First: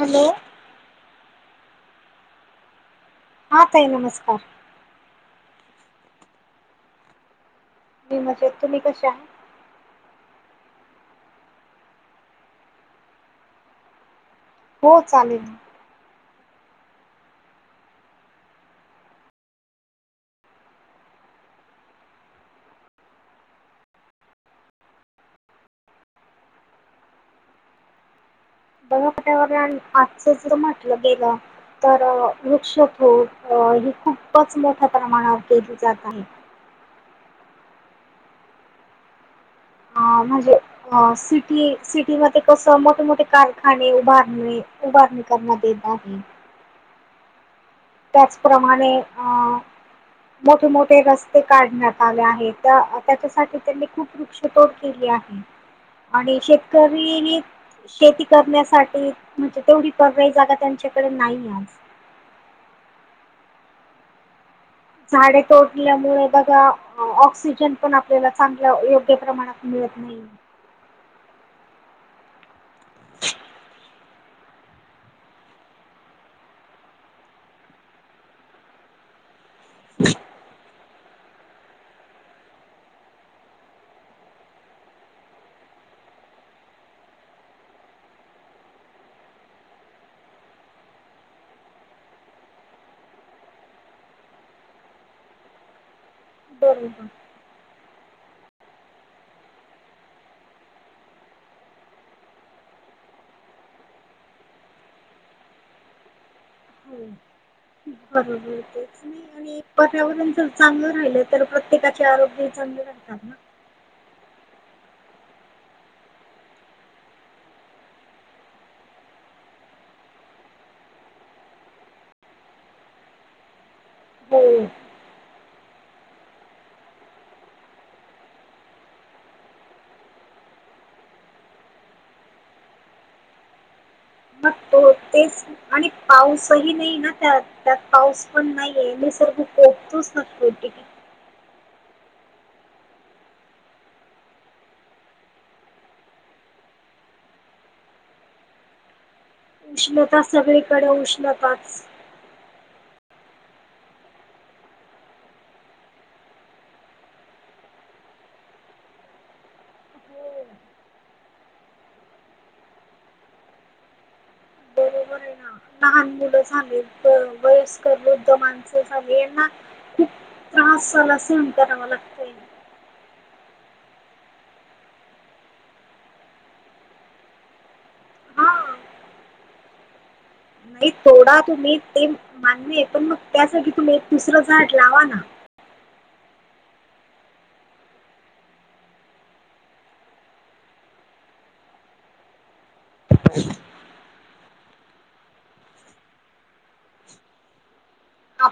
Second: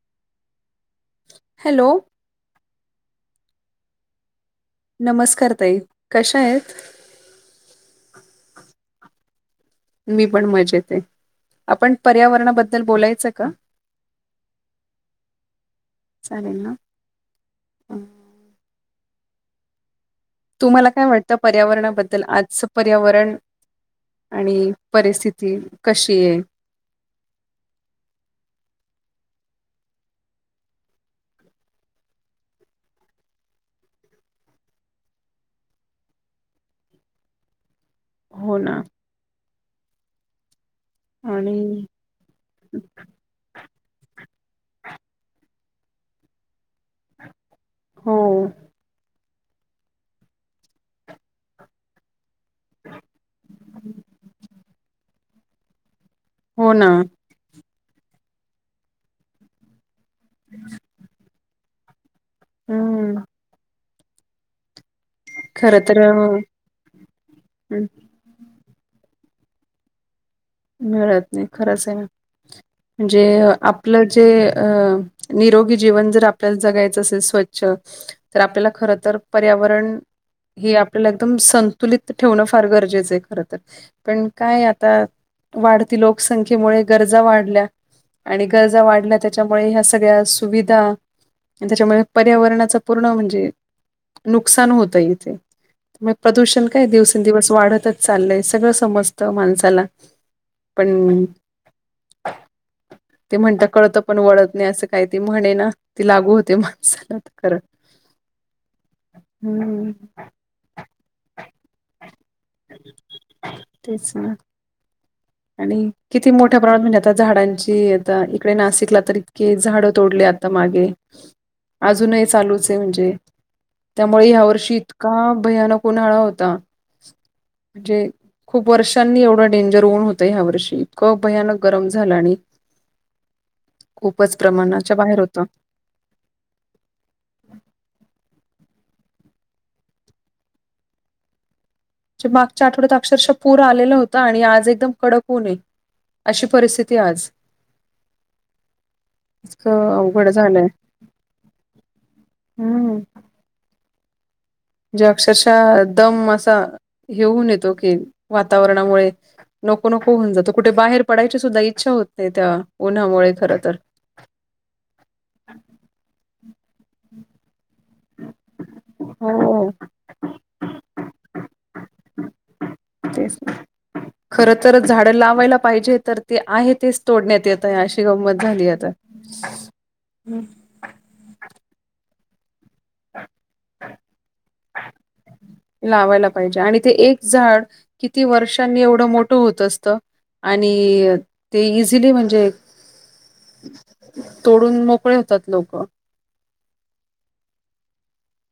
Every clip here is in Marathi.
हॅलो हॅलो हा ताई नमस्कार नमस्कार ताई कशा आहेत? मी मजेत तुम्ही कशा आहे? मी पण मजेत आहे आपण पर्यावरणाबद्दल बोलायचं का? [inaudible] हो चालेल चालेल ना अं, तुम्हाला काय वाटतं पर्यावरणाबद्दल आजचं पर्यावरण? आणि परिस्थिती कशी आहे? दहापटावर आजचं जर म्हटलं गेलं तर वृक्षतोड ही खूपच मोठ्या प्रमाणावर केली जात आहे. हो ना अ म्हणजे अ सिटी आणि सिटी मध्ये कसं मोठे मोठे काय खाणे उभारणे उभारणे करणा देता आहे हो, त्याचप्रमाणे अ मोठे मोठे रस्ते काढण्यात आले आहेत त्याच्यासाठी त्यांनी खूप वृक्षतोड केली आहे आणि हो ना. शेतकरी शेती करण्यासाठी म्हणजे तेवढी परवाई जागा त्यांच्याकडे नाही आज हम्म झाडे खरं तर तोडल्यामुळे अं, बघा- ऑक्सिजन हं, पण आप त्याला चांगला योग्य प्रमाणात मिळत नाही मिळत नाही खरंच आहे ना म्हणजे आपलं जे अ निरोगी जीवन जर आपल्या जगायचं असेल स्वच्छ तर आपल्याला खर तर पर्यावरण हे आपल्याला एकदम संतुलित ठेवणं फार गरजेचं आहे खर तर पण काय आता वाडती लोकसंख्येमुळे गरजा वाडल्या आणि गरजा वाढल्या त्याच्यामुळे ह्या सगळ्या सुविधा आणि त्याच्यामुळे पर्यावरणाच पूर्ण म्हणजे -नुकसान होतय इथे म प्रदूषण काय बरोबर. दिवसेंदिवस वाढतच चाललंय सगळं समजतं माणसाला पण ते म्हणता कळत पण वळत नाही असं काही ते म्हणे ना ती लागू होते हो माणसाला खरं. बरोबर तेच नाही आणि हम्म पर्यावरण जर चांगलं राहिलं तर प्रत्येकाचे आरोग्य चंद राहतात ना तेच ना आणि किती मोठ्या प्रमाणात म्हणजे आता झाडांची आता इकडे नाशिकला तर इतके झाडं तोडले त [unintelligible] मागे अजूनही चालूचय म्हणजे त्यामुळे हो. ह्या वर्षी इतका-आ भयानक उन्हाळा होता जे खूप वर्षांनी एवढं डेंजर होऊन हो त ह्या वर्षी कं भयानक गरम झाल आणि खूपच [unintelligible] [inaudible] बाहेर होतं. तेच आणि पाऊसही नई ना त्यात त्यात पाऊस पण नाहीये मी [unintelligible] [inaudible] [unintelligible] ज मागच्या आठवड्यात अक्षरशः पूर आलेला होत आणि आज एकदम कडक उनय अशी परिस्थिती आज इतकं उष्णता अवघड झालंय. सगळीकडे उष्णताच हम्म जे अक्षरशः दम असा हेऊन येतो की वातावरणामुळे नको नको होऊन हो. जातो कुठे बाहेर पडायची सुद्धा इच्छा होत नाही त्या उन्हामुळे खर तर [unintelligible] बरोबर आहे ना लहान मुलं झाले [unintelligible] वयस्कर बुद्धमान [unintelligible] झा यांना हो खूप त्रास झाला असेण करावा लागतय [unintelligible] खर तर झाड लावायला पाहिजे तर ते आहे तेच तोडण्यात येतं आहे अशी गंमत हा झाली आता नाही थोडा तुम्ही ते मान्य आहे पण मग त्यासाठी तुम्ही एक दुसरं झाड लावा ना लावायला पाहिजे आणि ते एक झाड किती वर्षांनी एवढं मोठं होत असत. आणि- ते इझिली म्हणजे तोडून मोकळे होतात लोकं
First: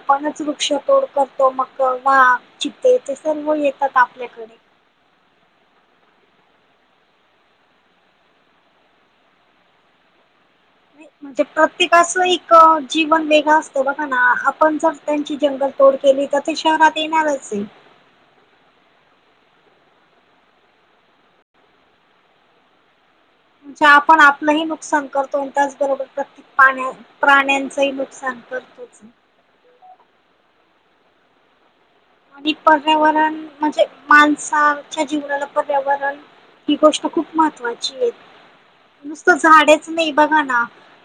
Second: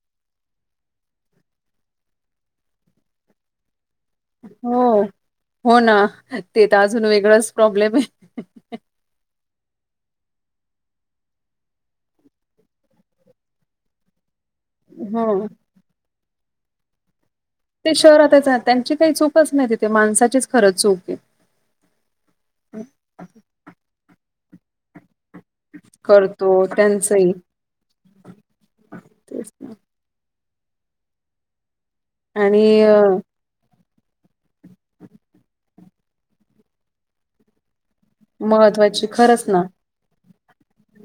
आपणच वृक्षतोड करतो मग वा [unintelligible] चितिततेचे सर्व येतात आपल्याकडे नाही, हो हो ना ते तर अजून वेगळंच प्रॉब्लेमय म्हणजे प्रत्येकाच एक जीवन वेगळ असतं बघा ना आपण जर त्यांची हो जंगल तोड केली तर ते शहरात येणारचय ते शहरातच त्यांची काही चूकच नाही तिथे माणसाचीच खरंच चूकय म्हणजे आपण आपलंही नुकसान करतो त्याचबरोबर करतो प्रत्येक [unintelligible] त्यांचही प्राण्यांचहीक सांग [unintelligible] करतोच [unintelligible] तेच [unintelligible] आणि पर्यावरण म्हणजे माणसा-च्या जीवनाला पर्यावरण ही गोष्ट खूप महत्त्वाचीय महत्त्वाची नुसतं खरंच ना झाडे नाही बघा ना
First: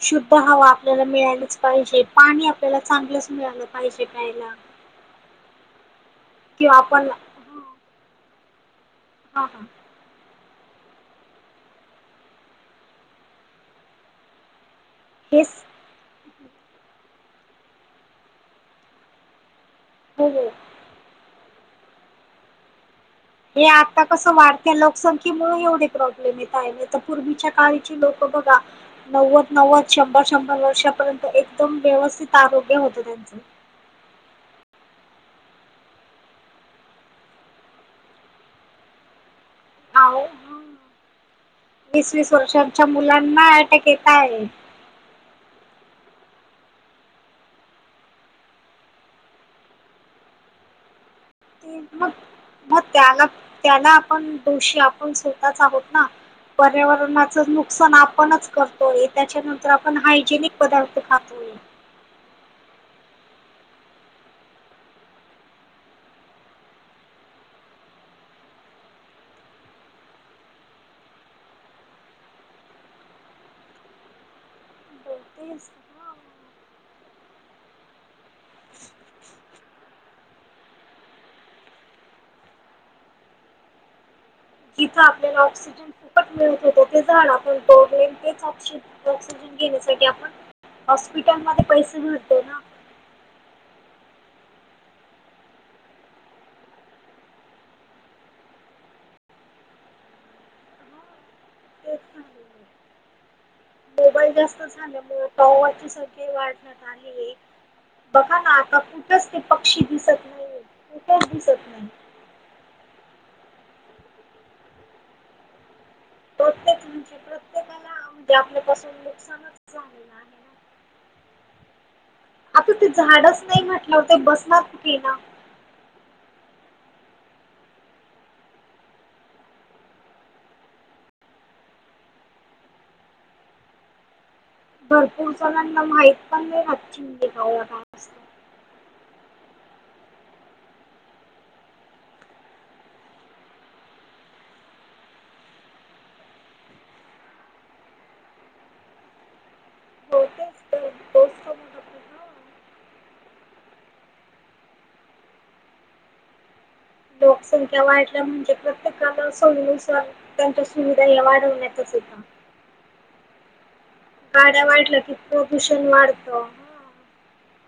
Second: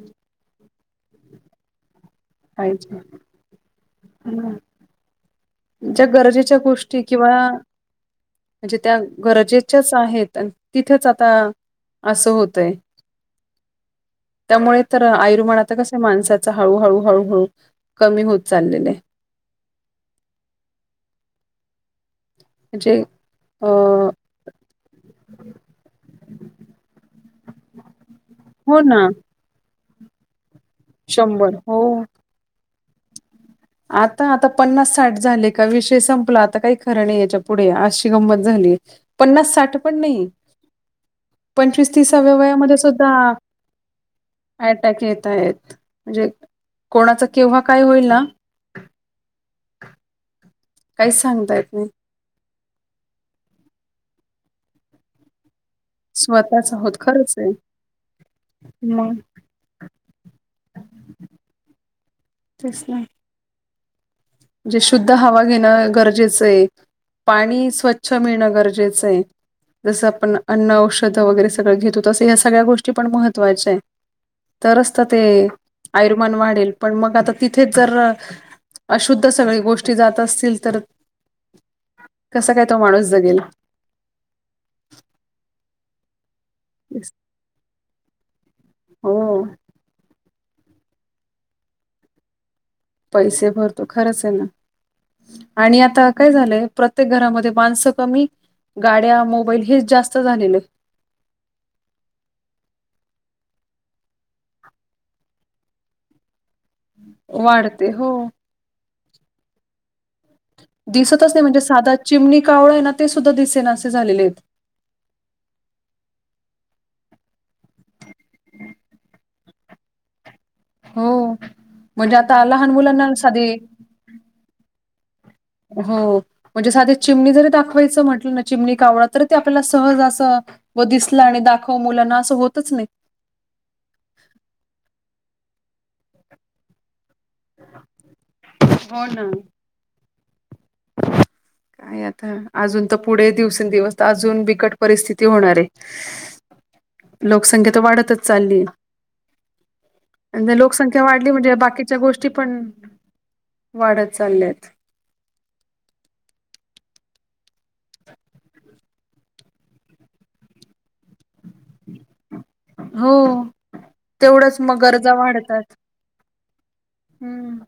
शुद्ध हवा आपल्याला मिळायलाच पाहिजे पाणी आपल्याला पाहिजे चांगलंच मिळालं पाहिजे का् प्यायला हं, ज्या गरजेच्या किंवा गोष्टी आपण किंवा हा म्हणजे त्या हा गरजेच्या आहेत तिथेच आता असं होतंय त्यामुळे तर आयुर्माना हेच आता कस माणसाच हळूहळू हळूहळू कमी होत चाललेले आहे हो हो म्हणजे हे अ आता कसं वाढतय लोकसंख्येमुळे एवढे प्रॉब्लेम येत आहे पूर्वीच्या काळ लोक बघा हो ना नव्व नव्व शंभर शंभर वर्षापर्यंत शंभर एकदम हो व्यवस्थित आरोग्य होतं त्यांच आता आता पन्नास साठ झाले का विषय संपला आता काही खरं नाही याच्या पुढे आशी गंमत झालीय पन्नास साठ पण अहो नई पंचवीस वीस वीस तिसाव्या वयामध्ये वर्षांच्या सुद्धा मुलांना अटॅक येत आहे [unintelligible] [unintelligible] येत आहेत म्हणजे कोणाच केव्हा काय होईल ना [unintelligible] काईच सांगता येत ते नई मग मग त्याला त्याला आपण दोषी आपण स्वतःच आहोत स्वतः पर्यावरणाच नुकसान आपणच करतोय मग त्याच्यानंतर आपण हायजेनिक पदार्थ खातोय तस ना म्हणजे शुद्ध हवा घेणं गरजेचं आहे पाणी स्वच्छ मिळणं गरजेचं आहे जसं आपण अन्न औषध वगैरे सगळं घेतो तसं ह्या सगळ्याोष्टी पण महत्वाच्या आहेत तरच तर ते तेच आयुमान वाढेल पण मग आता तिथेच जर अशुद्ध तर सगळी गोष्टी जात असतील तर कसं काय तो माणूस जगेल जिथ आपल्याला ऑक्सिजन फुकट मिळत होत तेिणो तेऑ हो ऑक्सिजन घेण्यासाठी आपण हॉस्पिटलमध्ये पैसे भडतो ना पैसे भरतो खरंच आहे ना आणि आता काय झालंय प्रत्येक घरामध्ये माणसं कमी गाड्या मोबाईल हेच जास्त झालेलं तेच मोबाल जास्त झाल्या पची संख्या वाढ आहे वाढते हो बघा ना आताठ ते पक्षी दिसत नाही कुठेच दिसतच नाही दिसत म्हणजे साधा चिमणी कावळ आहे ना ते सुद्धा दिसे ना असे झालेले आहेत प्रत्येकची प्रत्येकाला म्हणजे आपल्या पाासून नुकसानच झालेलं आहे हो म्हणजे आता लहान मुलांना साधी व बसणार कुठे ना हो म्हणजे साध्या चिमणी जरी दाखवायचं म्हटलं ना चिमणी कावळ तरी ते आपल्याला सहज असं व दिसला आणि दाखव मुलांना असं होतच नाही भरपूर जणांना माहित पण नाही खात चिंडी गाऊ हो ना आता अजून तर पुढे दिवसेंदिवस अजून बिकट परिस्थिती होणार आहे लोकसंख्या तर वाढतच चालली हो म्हजे तेच तर लोकसंख्या तोच वाढली म्हणजे तर मोठा बाकीच्या प्रश्न गोष्टी आहे. पण वाढत चालल्यात लोकसंख्या वाढल्या म्हणजे प्रत्येकाला सोडीनुसार त्यांच्या सुविधा न वाढवण्या हो तेवढच गाड्या मग वाढल्या गरजा की वाढतात. प्रदूषण वाढतं. हा. हम्म.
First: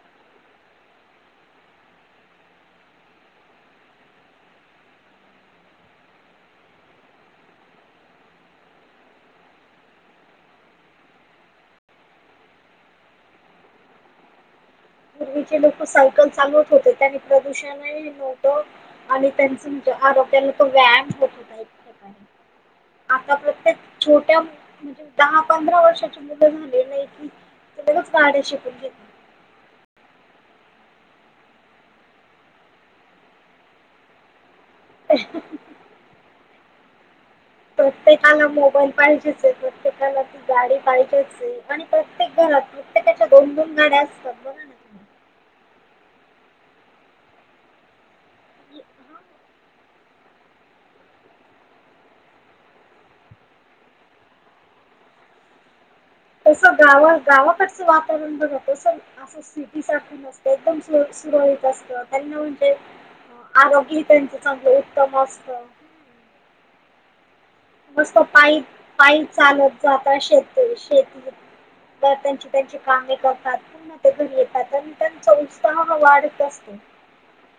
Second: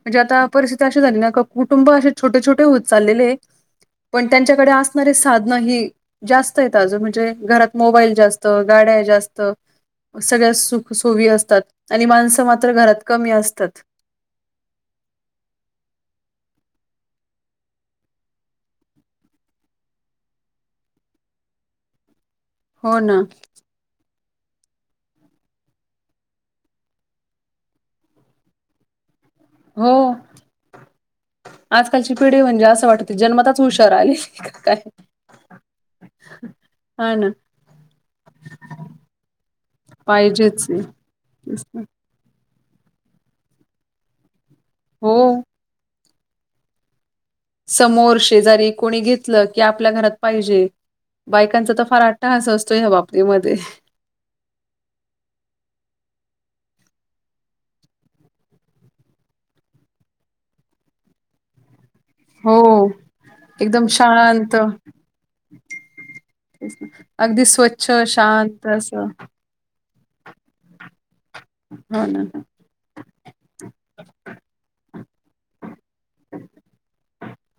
म्हणजे आता परिस्थिती अशी झाली ना, का कुटुं अ असे छोटे- छोटे होत चालले आहेत. पण त्यांच्याकडे असणारे साधन ही. जास्त आहेत आग, म्हणजे घरात मोबाईल जास्त, गाड्या जास्त. सगळ्या सुख सोयी असतात, आणि माणसं मात्र घरात कमी असतात. पूर्वीचे लोक सायकल चालवत होते त्यानी प्रदूषणही नव्हतं आणि त्यांच म्हणजे आरोग्याला तो व्यायाम होत हो हो ना. आता प्रत्येक छोट्या म्हणजे दहा पंधरा वर्षाची मुलं झालेली आहे की लगचड्या शिकून घे हो आजकालची पिढी म्हणजे असं वाटत जन्मताच हुशार आलेली काय अ. अच् [unintelligible] आहे ना. प्रत्येकाला मोबाईल पाहिजेच आहे, प्रत्येकाला ती पाहिजेच गाडी आहे. पाहिजेच आहे, तेच ना. आणि प प्रत्येक घरात प्रत्येकाच्या दोन-दोन गाड्या असतात. हो. तुम्ही समोर शेजारी कोणी घेतलं, की आपल्या घरात पाहिजे. बायकांचा तर फार आट्टाहास असतोय या बापतीमध्ये. तस गाव गावाकडचं वातावरण बघा तस सिटी सारख नसतय एकदम सु सुरळीत असतं. त्यांना म्हणजे, हो. एकदम आरोग्य ही त्यांच शांत. चांगलं उत्तम असतं. अगदी स्व मस्त पाय पाय चालत जाता शेत शेती. हो तर ना. त्यांची त्यांची कामे करतात पूर्ण ते घरी येतात आणि त्यांचा उत्साह ह वाढत असतो.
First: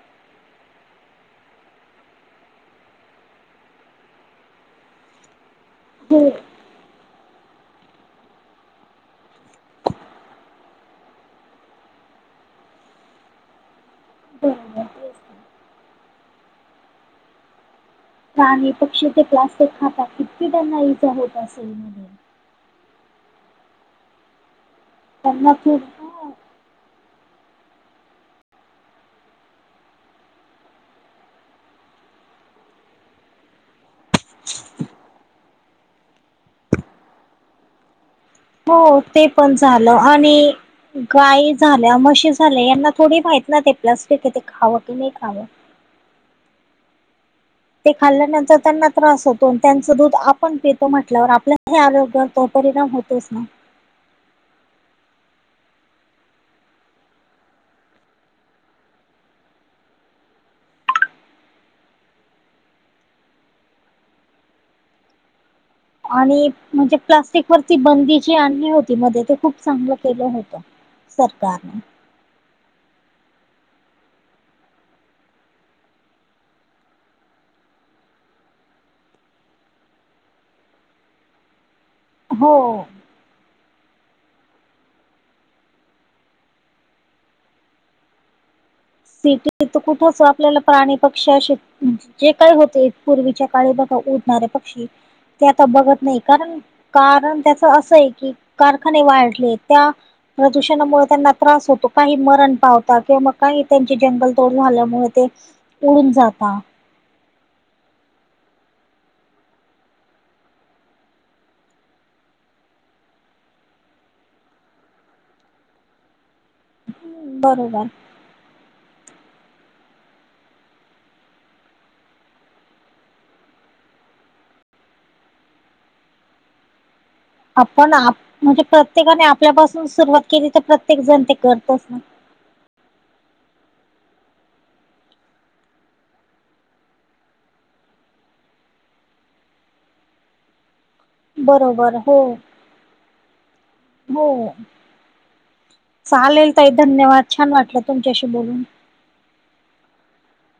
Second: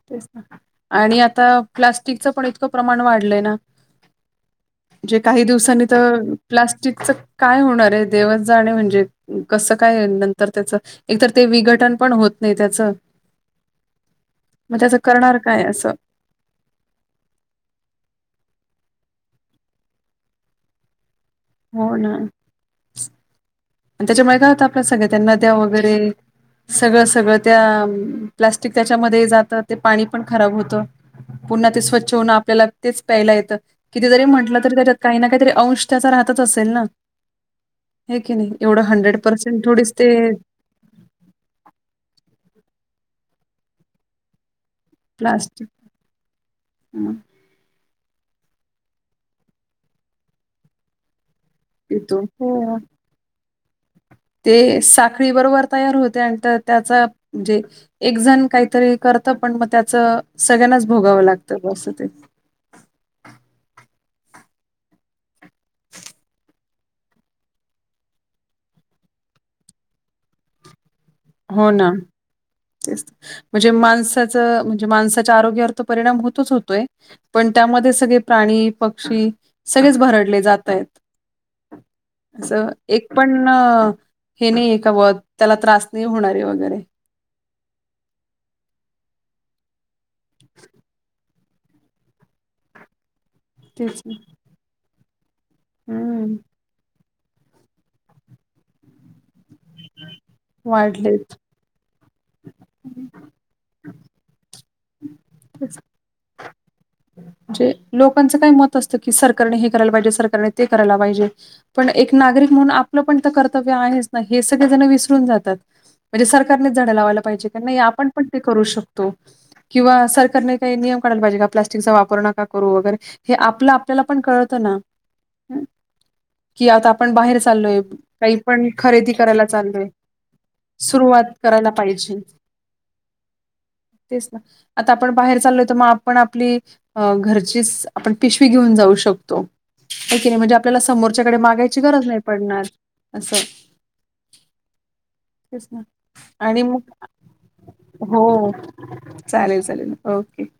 तेच ना. आणि आता प्लास्टिकचं पण इतकं प्रमाण वाढलंय ना जे काही दिवसांनी तर हो प्लास्टिकच काय होणारे देवच जाणे म्हणजे, कसं काय नंतर त्याचं एक तर ते विघटन पण होत नाही त्याच. म बरोबर त्याच तेच करणार ना काय असं. प्राणी, पक्षी ते प्लास्टिक खाता. किती त्यांना इजा होत असेल हो म्हणे. ना आणि त्याच्यामुळे काय होतं आपल सगळं त्यांना द्या वगैरे सगळं सगळं त्या प्लास्टिक त्याच्यामध्ये जातं, ते पाणी पण खराब होतं. पुन्हा ते स्वच्छ होनं, आपल्याला तेच प्यायला येतं. कितीतरी म्हटलं तरी त्याच्यात काही ना काहीतरी अंश त्याचा राहतच असेल ना. हे की नई? हो ते पण झालं आणि गाय झाल्या, मशी झाल्या यांना थोडी माहित ना ते प्लास्टिकाय ते खावं की नाही खावं प्लास्टिक म ते खाल्ल्यानंतर त्यांना त्रास होतो. त्यांच दूध आपण पीतो म्हटल्यावर आपल्या हे पितो. आरोग्यावर तो हो. परिणाम होतोच ना. ते साखळी बरोबर तयार होते आणि तर त्याचा म्हणजे एक जण काहीतरी करत पण मग त्याच, सगळ्यांनाच भोगावं लागतंं असं ते. आणि म्हणजे प्लास्टिक वरती बंदी जी आणली होती, मध्ये ते खूप चांगलं केलं होत. हो सरकारने. ना तेच म्हणजे माणसाचं म्हणजे, माणसाच्या आरोग्यावर तर परिणाम होतोच होतोय. पण त्यामध्ये सगळे प्राणी पक्षी सगळेच भरडले जात आहेत. असं हो एक पण हे नाही आहे का, वर त्याला त्रास नाही होणारे वगैरे. सिटीत खुपचं आपल्याला प्राणी पक्षी जे काय होते पूर्वीच्या सकाळी बघा तेच ना. उठणारे पक्षी ते आता बघत नाही, हम्म कारण कारण, त्याच असं आहे की कारखाने वाढलेत. त्या प्रदूषणामुळे त्यांना वाढलेच. त्रास होतो काही मरण पावता किंवा म काही त्यांचे जंगल तोड झाल्यामुळे ते उडून जातात म्हणजे लोकांचं काय मत असतं की, सरकारने हे करायला पाहिजे सरकारने ते करायला पाहिजे. पण एक नागरिक म्हणून आपलं पण तर, कर्तव्य आहेच ना हे सगळे जण विसरून जातात. म्हणजे सरकारनेच झाडं लावायला पाहिजे का नाही बरोबर आपण आपण पण ते करू शकतो किंवा सरकारने काय नियम काढायला पाहिजे का वापर नका करू वगैरे हे आप आपल्याला पण कळत ना कि आता आपण बाहेर चालूय आपण आप काही म्हणजे पण खरेदी प्रत्येकाने करायला आपल्यापासून चालूय सुरुवात केली तर प्रत्येक जण सुरुवात ते करायला करतच ना पाहिजे तेच ना आता आपण बाहेर चालोय तर मग आपण आपली घरचीच आपण पिशवी घेऊन जाऊ शकतो ओक नाही म्हणजे आपल्याला समोर च्याक मागाची बरोबर गरज नाही हो पडणार अस हो तेच ना चालेल आणि ताई मग धन्यवाद छान वाटलं तुमच्याशी हो बोलून चालेल चालेल ओके